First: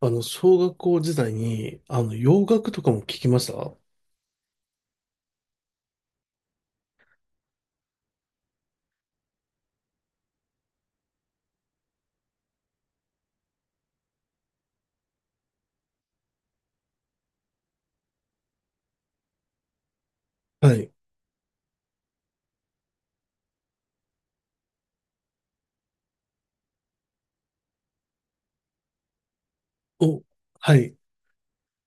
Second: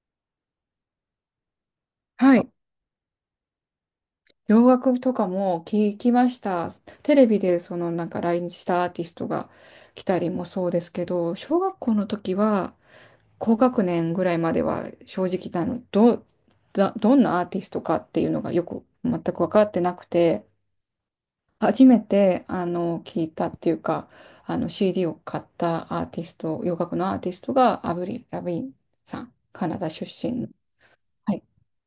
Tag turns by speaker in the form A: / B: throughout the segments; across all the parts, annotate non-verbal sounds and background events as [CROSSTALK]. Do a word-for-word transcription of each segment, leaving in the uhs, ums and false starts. A: あの、小学校時代に、あの、
B: は
A: 洋
B: い。
A: 楽とかも聞きました。
B: 洋楽とかも聞きました。テレビでそのなんか来日したアーティストが来たりもそうですけど、小学校の時は高学年ぐらいまでは正直なの、ど、だ、どんなアーティストかっていうのがよく全く分かってなくて、
A: はい。
B: 初めてあの聞いたっていうか、あの シーディー を買ったアーティスト、洋楽のアーティストがアブリル、ラビーンさん、カナダ出
A: お、
B: 身の。
A: はい。
B: はい、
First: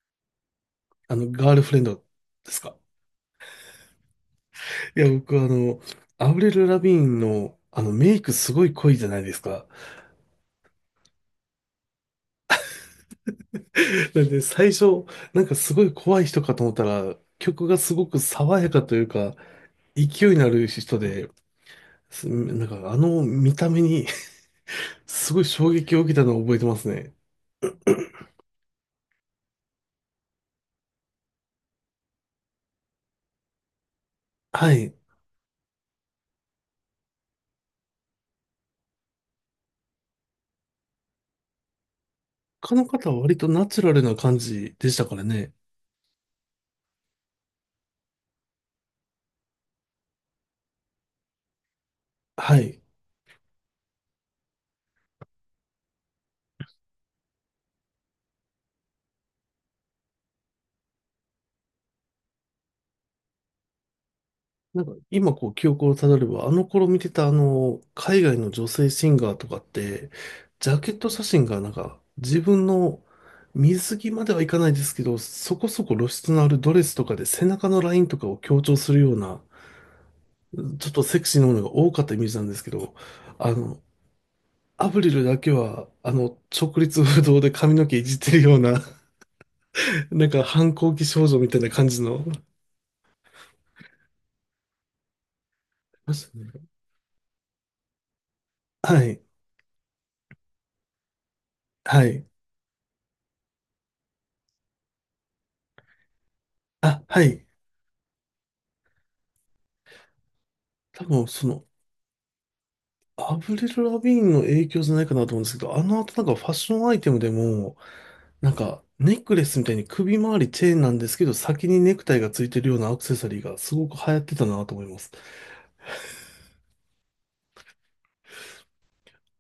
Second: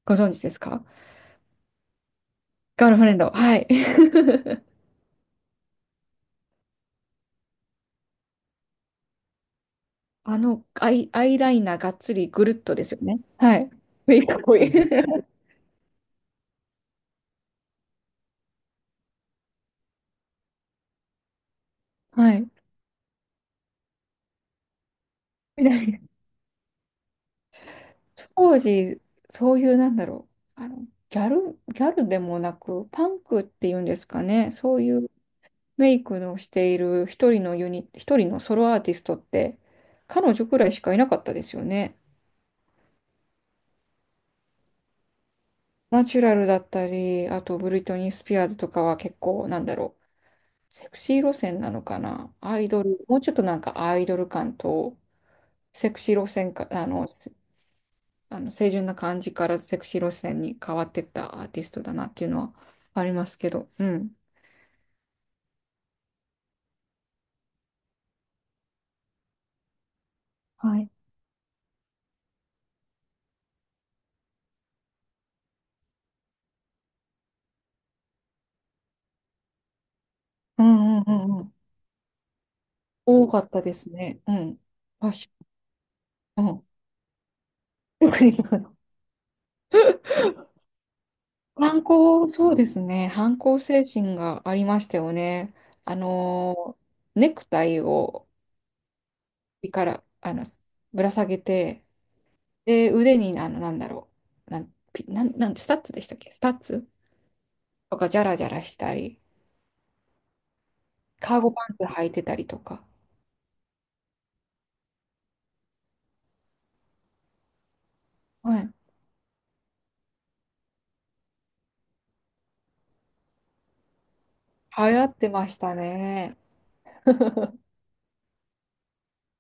B: ご存知ですか？
A: あの、ガールフレンドですか。
B: ガールフレンド。はい。[LAUGHS]
A: いや、僕、あの、アブレル・ラビーンの、あの、メイクすごい濃いじゃないですか。
B: あのアイ、アイライナーがっつりぐるっとですよね。
A: [LAUGHS]
B: はい。メ
A: な
B: イ
A: ん
B: クっ
A: で、
B: ぽ
A: 最
B: い。
A: 初、
B: [LAUGHS]
A: なんかすごい怖い人かと思ったら、曲がすごく爽やかというか、勢いのある人で、す
B: はい。
A: なんか、あの見た目に [LAUGHS] すごい
B: み
A: 衝
B: たい
A: 撃
B: な。
A: を受けたのを覚えてますね。
B: 当時、そういうなんだろう。あの、ギャル、ギャルでもなく、パンクっていうんですかね。
A: は
B: そう
A: い。
B: いうメイクのしている一人のユニ、一人のソロアーティストって、彼女くらいしかいなかったですよね。
A: 他の方は割とナチュラルな感じでしたからね。
B: ナチュラルだったり、あとブリトニー・スピアーズとかは結構なんだろう。セクシー路線なのかな。
A: は
B: アイ
A: い。
B: ドル、もうちょっとなんかアイドル感と、セクシー路線か、あの、せあの清純な感じからセクシー路線に変わってったアーティストだなっていうのはありますけど、うん。
A: なんか今こう記憶をたどれば、あの頃見てたあの、海外の女性シンガーとかって、ジ
B: は
A: ャ
B: い。
A: ケット写真がなんか自分の水着まではいかないですけど、そこそこ露出のあるドレスとかで背中のラインとかを強調するような、
B: う
A: ちょっ
B: んう
A: と
B: んう
A: セクシ
B: ん
A: ー
B: う
A: なも
B: ん。
A: のが多かったイメージなんですけど、
B: 多かっ
A: あ
B: たで
A: の、
B: すね。うん。
A: アブ
B: ファ
A: リ
B: ッ
A: ル
B: シ
A: だけは、あの、
B: ョン。うん。
A: 直立不動で髪の毛
B: [LAUGHS]
A: いじっ
B: 特に
A: てる
B: そう
A: よう
B: だ
A: な、なんか反抗期少女みたいな
B: 反
A: 感じの、
B: 抗、そうですね。反抗精神がありましたよね。あのー、ネクタイを
A: はい、
B: 首から、あの、ぶら下げて、
A: はい。
B: で、腕に、あの、なんだろう。なん、ピなん、なん、スタッツでしたっけ、スタッツ
A: あ、はい。
B: とか、じゃらじゃらしたり。
A: 多分、
B: カー
A: そ
B: ゴパ
A: の、
B: ンツ履いてたりとか。
A: アブリル・ラビーンの影響じゃないかなと思うんですけど、あの後なんかファッションアイテムでも、なん
B: はい。
A: か、ネックレスみたいに首周りチェーンなんですけど、先にネクタイがついてるようなアクセサリーがすごく流行ってたなと
B: 流
A: 思いま
B: 行
A: す。
B: ってましたね。[LAUGHS]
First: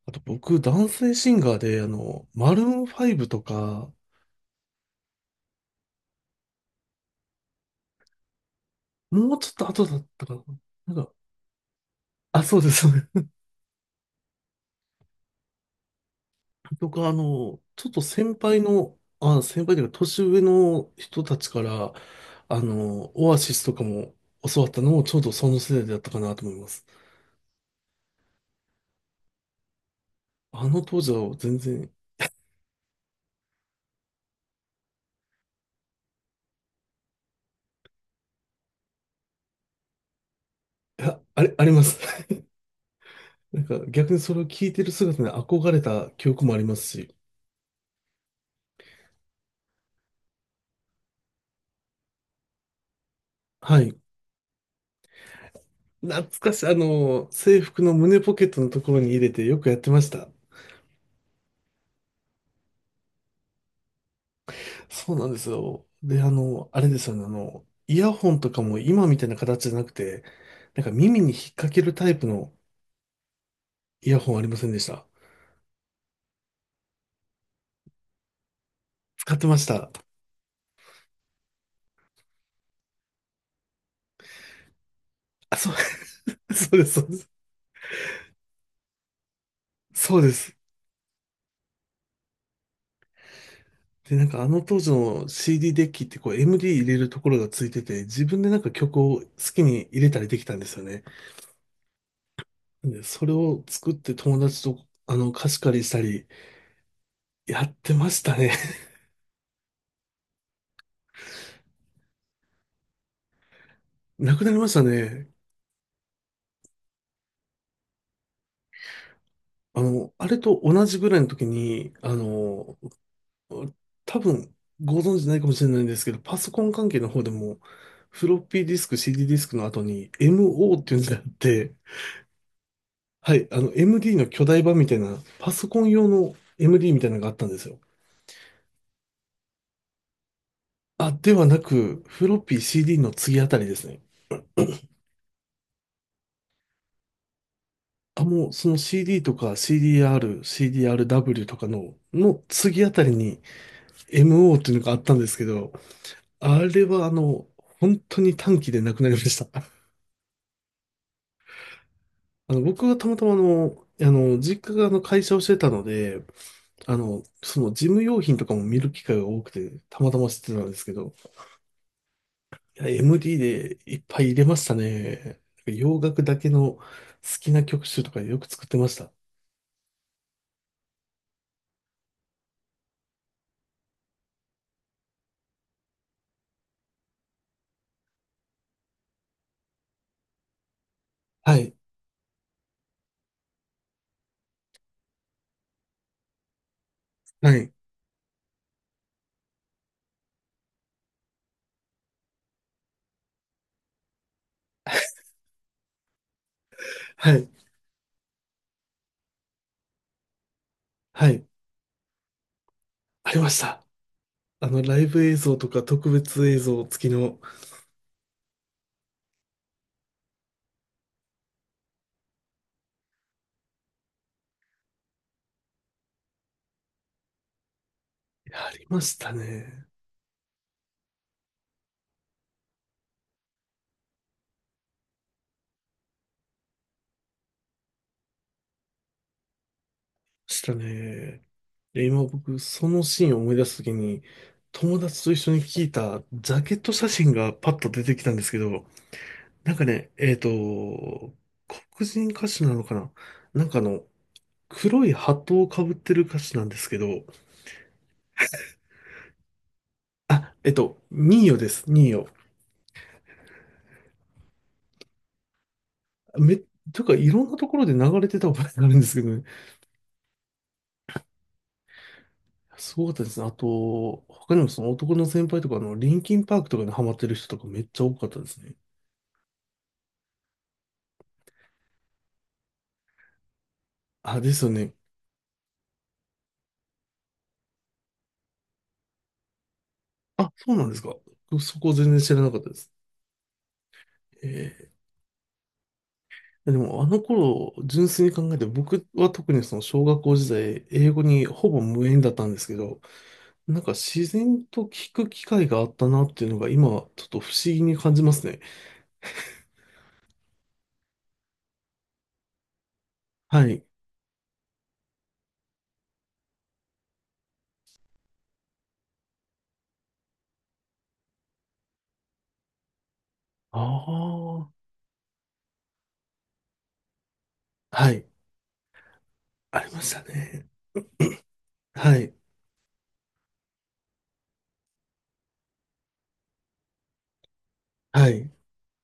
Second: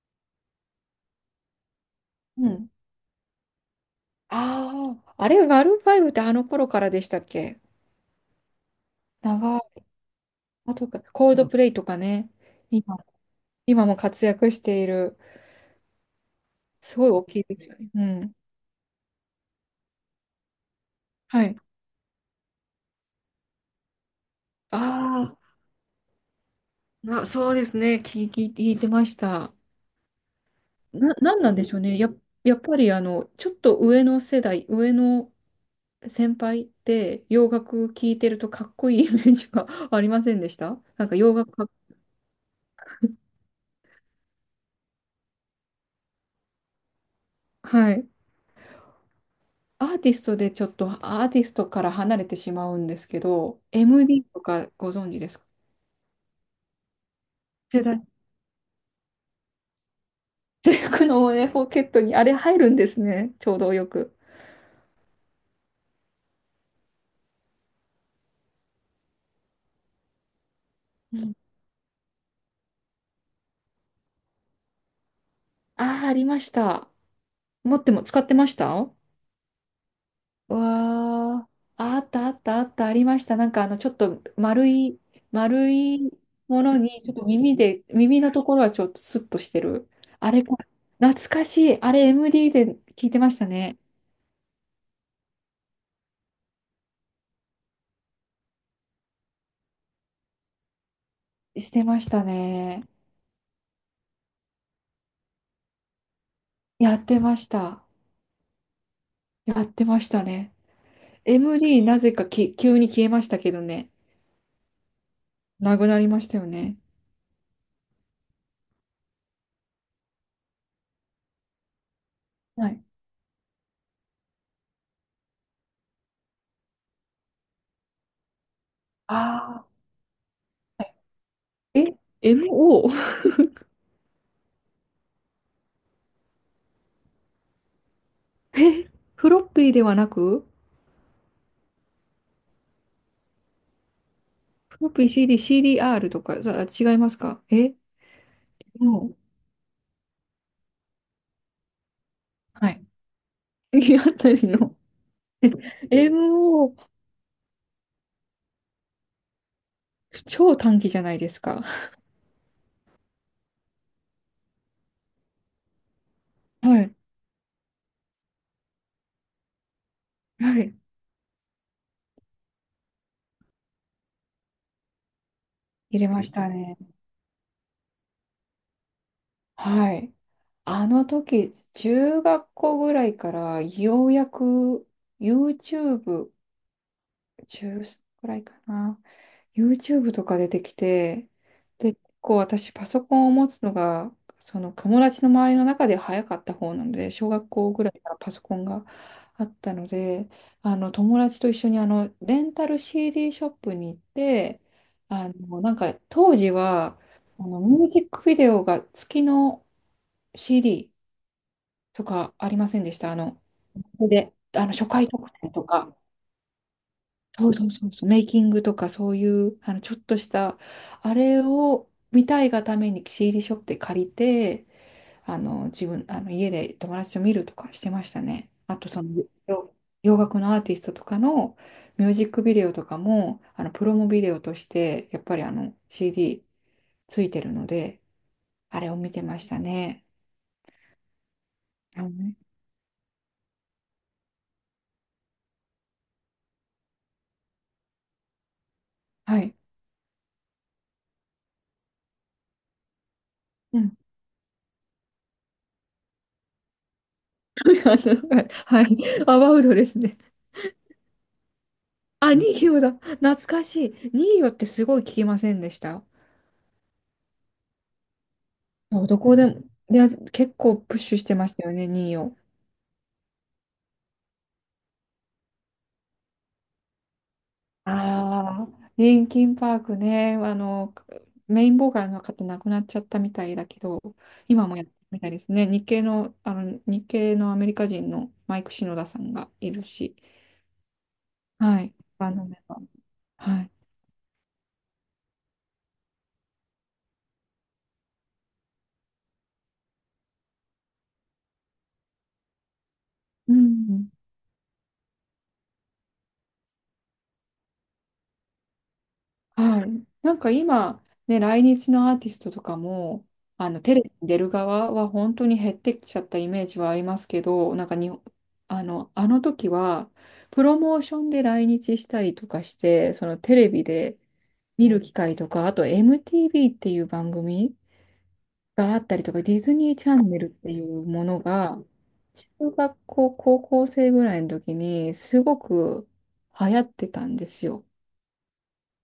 A: あと僕、男性シンガーで、あの、
B: う
A: マルー
B: ん。
A: ンファイブとか、
B: ああ、あれ、マルーンファイブってあの頃からでしたっけ？
A: もうちょっ
B: 長い。
A: と後だったかな。
B: あと
A: な
B: か、
A: んか、
B: コールドプレイとかね。
A: あ、そうです。そ
B: 今、
A: う、
B: 今も活躍している。す
A: 僕
B: ご
A: は
B: い
A: あ
B: 大きいで
A: の、
B: すよ
A: ちょ
B: ね。
A: っと
B: うん。
A: 先輩の、あ、先輩というか年上の人た
B: は
A: ち
B: い。
A: から、あの、オアシスとかも教わったのもちょうど
B: あ
A: その世代だったかなと思います。
B: ーあ、そうですね。聞い、聞い聞いてました。
A: あの当時
B: な、
A: は
B: なんなん
A: 全
B: でしょう
A: 然、い
B: ね。や、やっぱりあの、ちょっと上の世代、上の先輩って洋楽聴いてるとかっこいい [LAUGHS] イメージが [LAUGHS] ありませんでした？なんか
A: や、
B: 洋
A: あ
B: 楽
A: れ、あ
B: か、
A: ります。[LAUGHS] なんか逆にそれを聞いてる姿に憧れた記憶もありますし、
B: はい。アーティストでちょっとアーティストから離れてしまうんですけど
A: はい。
B: エムディー とかご存知ですか？
A: 懐かしい、あの、制服
B: 手だ
A: の
B: っ
A: 胸ポケットのところに入れてよくやってました。
B: て、服のね、ポケットにあれ入るんですね。ちょうどよく。
A: そうなんですよ。で、あの、あれですよね、あの、イヤホンとかも今みたいな形じゃなくて、なんか
B: う
A: 耳に
B: ん。
A: 引っ掛けるタイプのイヤホンありませんでした。
B: ああ、ありました。持っても使ってました。
A: 使ってました。
B: わあ、あったあったあった、ありました。なんかあの、ちょっと丸い、
A: あ、そ
B: 丸
A: う、
B: い
A: [LAUGHS]
B: も
A: そう
B: の
A: です、そ
B: に、ち
A: う
B: ょっ
A: で
B: と
A: す。
B: 耳で、耳のところはちょっとスッとしてる。
A: そうで
B: あれ
A: す。
B: か、懐かしい。あれ エムディー で聞いてましたね。
A: で、なんかあの当時の シーディー ディーデッキってこう エムディー 入れるところがついてて、自分でなんか曲を好きに入れたりできたんですよね。
B: してましたね。
A: で、それを作って友達とあの貸し借りしたり
B: やってまし
A: やっ
B: た。
A: てましたね。[LAUGHS]
B: やってましたね。エムディー なぜかき急に消えましたけどね。
A: なくなりましたね。
B: なくなりましたよね。
A: あの、あれと同じぐらいの時に、あ
B: は
A: の、
B: い。
A: 多分ご存知ないかもしれないんですけど、パソコン関係の方でも、フロッピーディスク、シーディー ディーディスク
B: あ
A: の
B: あ。
A: 後に エムオー っていうのがあって、
B: え？ エムオー？
A: は
B: [LAUGHS]
A: い、あの エムディー の巨大版みたいな、パソコン用の エムディー みたいなのがあったんですよ。
B: え、フロッピーではなく、
A: あ、ではなく、フロッピー CD の次あたりですね。
B: ピー c d シーディーアール とか、さ、違いますか？え
A: あ、もうその
B: もう、
A: CD とか CDR、CDRW とかの、の
B: は
A: 次
B: い。
A: あたりに
B: 次あたり
A: MO ってい
B: の
A: うのがあったんですけど、あれ
B: エムオー、
A: はあの、本当に短期でなくなりました。
B: 超短期じゃないですか。
A: あの、僕がたまたまあの、あの、実家があの会社をしてたので、
B: はい。
A: あの、その事務用品とかも見る機会が多くて、たまたま知ってた
B: は
A: んで
B: い。
A: すけど、いや、エムディー でいっぱい入れましたね。洋
B: 入れ
A: 楽
B: まし
A: だけ
B: た
A: の
B: ね。
A: 好きな曲集とかよく作ってました。
B: はい。あの時、中学校ぐらいから、ようやく YouTube、中ちゅうさんぐらいかな。YouTube とか出てきて、
A: はい、
B: で、結構私パソコンを持つのが、その友達の周りの中で早かった方なので、小学
A: はい、
B: 校ぐらいからパソコンがあったので、あの友達と一緒にあのレンタル シーディー ショップに行って、あのなんか当時は
A: は
B: あ
A: い、
B: のミュージックビデオが月の シーディー
A: はい、
B: とかありませんでした？あ
A: あり
B: の、
A: ました。
B: で、
A: あ
B: あの
A: の、
B: 初
A: ライ
B: 回
A: ブ
B: 特
A: 映
B: 典
A: 像
B: と
A: とか
B: か。
A: 特別映像付きの、
B: そうそうそうそう、メイキングとかそういう、あの、ちょっとした、あれを見たいがために シーディー ショップで借りて、あの、自分、あの、家で友達と見るとかしてましたね。
A: いやあ
B: あ
A: り
B: と、
A: ま
B: そ
A: し
B: の、
A: た
B: よ
A: ね。
B: 洋楽のアーティストとかのミュージックビデオとかも、あの、プロモビデオとして、やっぱりあの、シーディー ついてるので、あれを見てましたね。
A: したね。
B: あ
A: で、
B: の
A: 今
B: ね、
A: 僕、そのシーンを思い出すときに、友達と一緒に聞いたジャケット写真がパッと出てきたんですけど、
B: はい。
A: なんかね、えっと、黒人歌手なのかな、なんか
B: う
A: あ
B: ん。
A: の、黒いハットをかぶってる歌手なんですけど、
B: [LAUGHS] あの、はい。アバウトですね。
A: あ、えっと、ニーヨです、ニーヨ。
B: あ、ニーヨだ。懐かしい。ニーヨってすごい聞きませんでした？
A: め、というか、いろんなところで流れてた覚えがあるん
B: そ
A: で
B: うど
A: すけど
B: こ
A: ね。
B: でも、いや、結構プッシュしてましたよね、ニーヨ。
A: すごかったですね。あと、他にもその男の先輩とか、あの、リンキンパークとかにハマってる人とかめっちゃ多かったです
B: あ
A: ね。
B: あ、リンキンパークね、あの、メインボーカルの方亡くなっちゃったみたいだけど、
A: あ、です
B: 今
A: よ
B: もやって
A: ね。
B: るみたいですね。日系の、あの、日系のアメリカ人のマイク・シノダさんがいるし、
A: あ、そうなんですか。そ
B: は
A: こ
B: い。
A: 全然
B: バ
A: 知
B: ン
A: ら
B: ド
A: な
B: メ
A: かっ
B: ン
A: たで
B: バー。
A: す。
B: はい。
A: えーでもあの頃、純粋に考えて、僕は特にその小学校時代、英語にほぼ無縁だったんですけど、
B: う
A: なんか
B: ん。
A: 自然と聞く機会があったなっていうのが今、ちょっと不思議に感じますね。
B: はい。なんか今、ね、来日のアーティストとかも、
A: は
B: あの、
A: い。
B: テレビに出る側は本当に減ってきちゃったイメージはありますけど、なんかに、あの、あの時は、プロモーションで来日したりとかして、そのテレ
A: あ
B: ビで
A: あ。
B: 見る機会とか、あと エムティーブイ っていう番組
A: はい。
B: があったりとか、ディズ
A: あり
B: ニー
A: ま
B: チ
A: し
B: ャ
A: た
B: ンネルっ
A: ね。
B: ていうものが、
A: はい。
B: 中学校、高校生ぐらいの時にすごく流行ってたんですよ。
A: はい。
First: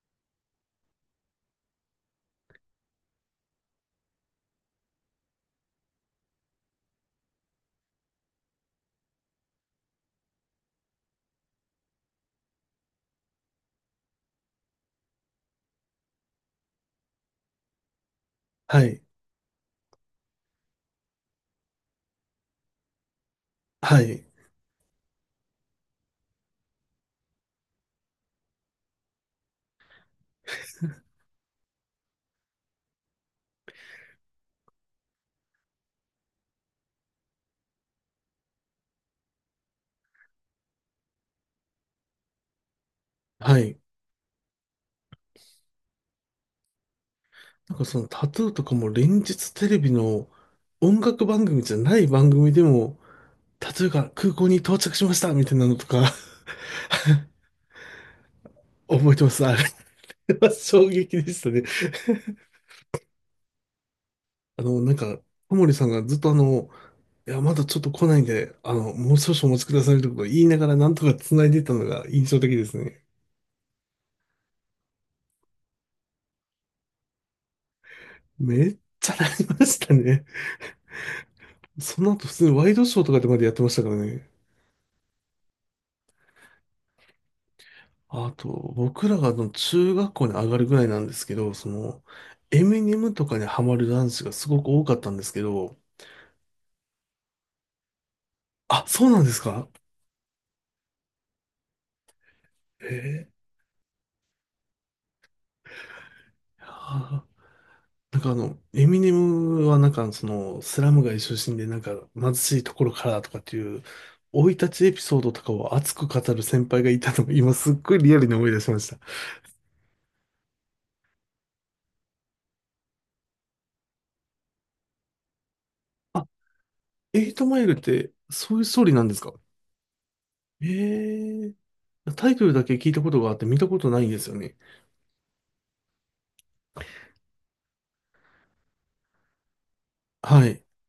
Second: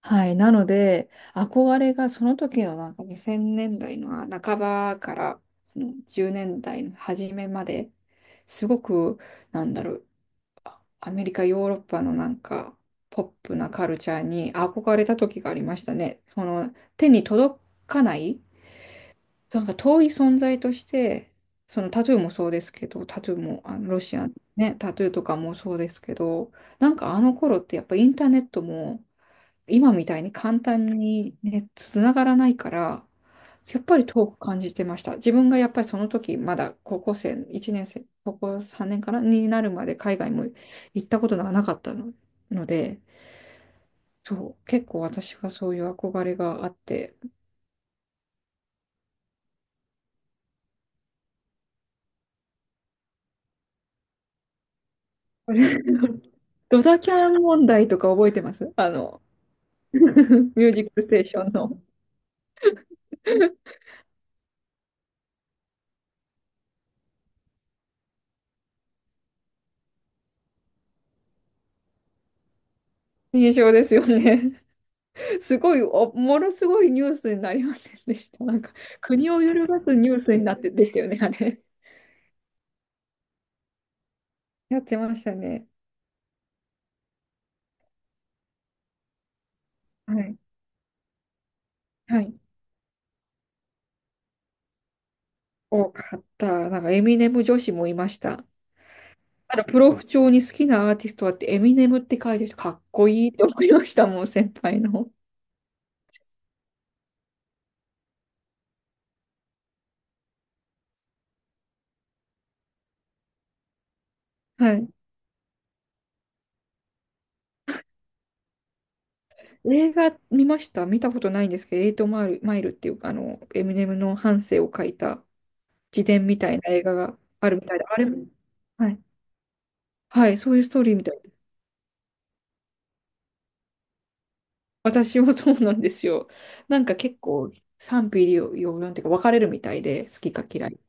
B: はい。なので、憧れがその時のなんかにせんねんだいの半ばからそのじゅうねんだいの初めまで、すごく、なんだろう、あアメリカ、ヨーロッパのなんか、ポップなカルチャーに憧れた時がありましたね。その、手に届かない、
A: はい。
B: なんか遠い存在として、そのタトゥーもそうですけど、タトゥーも、あのロ
A: は
B: シ
A: い。
B: アンね、タトゥーとかもそうですけど、なんかあの頃ってやっぱインターネットも、今みたいに簡単にね、つながらないから、やっぱり遠く感じてました。自分がやっぱりその時、まだ高校生、いちねん生、高校さんねんかなになるまで海外も行ったことがなかったの、ので、
A: はい。
B: そう、結構私はそういう憧れがあって。
A: なんかそのタトゥーとかも連日テレビの音楽番組じゃない番組でも例えば空港に到着しましたみたいなのとか
B: [LAUGHS] ドタキャン問題とか覚えてます？
A: [LAUGHS]
B: あ
A: 覚え
B: の、
A: てます。あれは [LAUGHS]
B: ミュージ
A: 衝
B: ックステ
A: 撃
B: ー
A: で
B: シ
A: し
B: ョ
A: た
B: ン
A: ね。
B: の。
A: あの、なんか、小森さんがずっとあの、いや、まだちょっと来ないんで、あの、もう少々お待ちくださいことか言いながらなんとか繋いでたのが印象的ですね。
B: [LAUGHS] 印象ですよね。すごい、おものすごいニュースになりませんでした？なん
A: め
B: か、
A: っちゃな
B: 国を
A: り
B: 揺
A: ま
B: る
A: し
B: が
A: た
B: すニュ
A: ね。
B: ースになってでしたよね、あれ。
A: その後普通にワイドショーとかでまでやってましたからね。
B: やってましたね。
A: あと、僕らがあの中学
B: は
A: 校に
B: い。
A: 上がるぐらいなんですけど、その、
B: はい。
A: エミネムとかにハマる男子がすごく多かったんですけど、
B: 多かった。なんか、エミネム女子もいました。
A: あ、そうなんです
B: あの、
A: か。
B: プロフ帳に好きなアーティストはって、エミネムって書いてる人、かっ
A: へ
B: こい
A: ー、
B: いって思いましたもん、先輩の。
A: なんかあの、エミネムはなんかその、スラム街出身でなんか貧しいところからとかっていう、生い立
B: は
A: ち
B: い。
A: エピソードとかを熱く語る先輩がいたのを今すっごいリアルに思い出しました。
B: 映画見ました、見たことないんですけど、エイトマイル、マイルっていうか、あの、エミネムの半生を書いた自伝
A: あ、
B: みたいな映画が
A: エイト
B: ある
A: マ
B: み
A: イル
B: たい
A: っ
B: で、あれ
A: て
B: も、
A: そういうストー
B: は
A: リーな
B: い。
A: んですか。
B: はい、そういう
A: え
B: ストーリーみたい。
A: えータイトルだけ聞いたことがあって見たことないんですよね。
B: 私もそうなんですよ。なんか結構賛否両論というか分かれるみたいで、好きか
A: はい。
B: 嫌い。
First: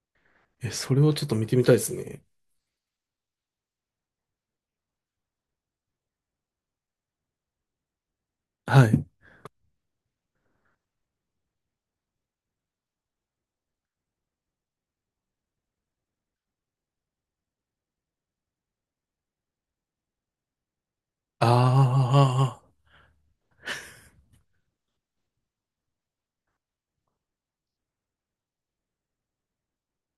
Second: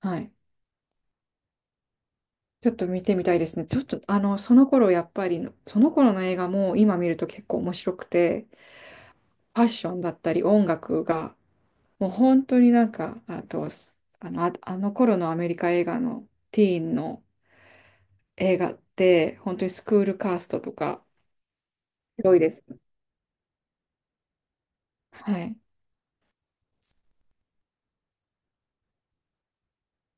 B: はい。
A: え、それをちょっと見てみたいですね。
B: ちょっと見てみたいですね。ちょっとあの、その頃やっぱり、その頃の映画も今見ると結構面白くて、
A: はい。
B: ファッションだったり音楽が、もう本当になんか、あと、あの、あ、あの頃のアメリカ映画のティーンの映画って、本当にスクールカーストとか、ひどいで
A: ああ。
B: す。はい。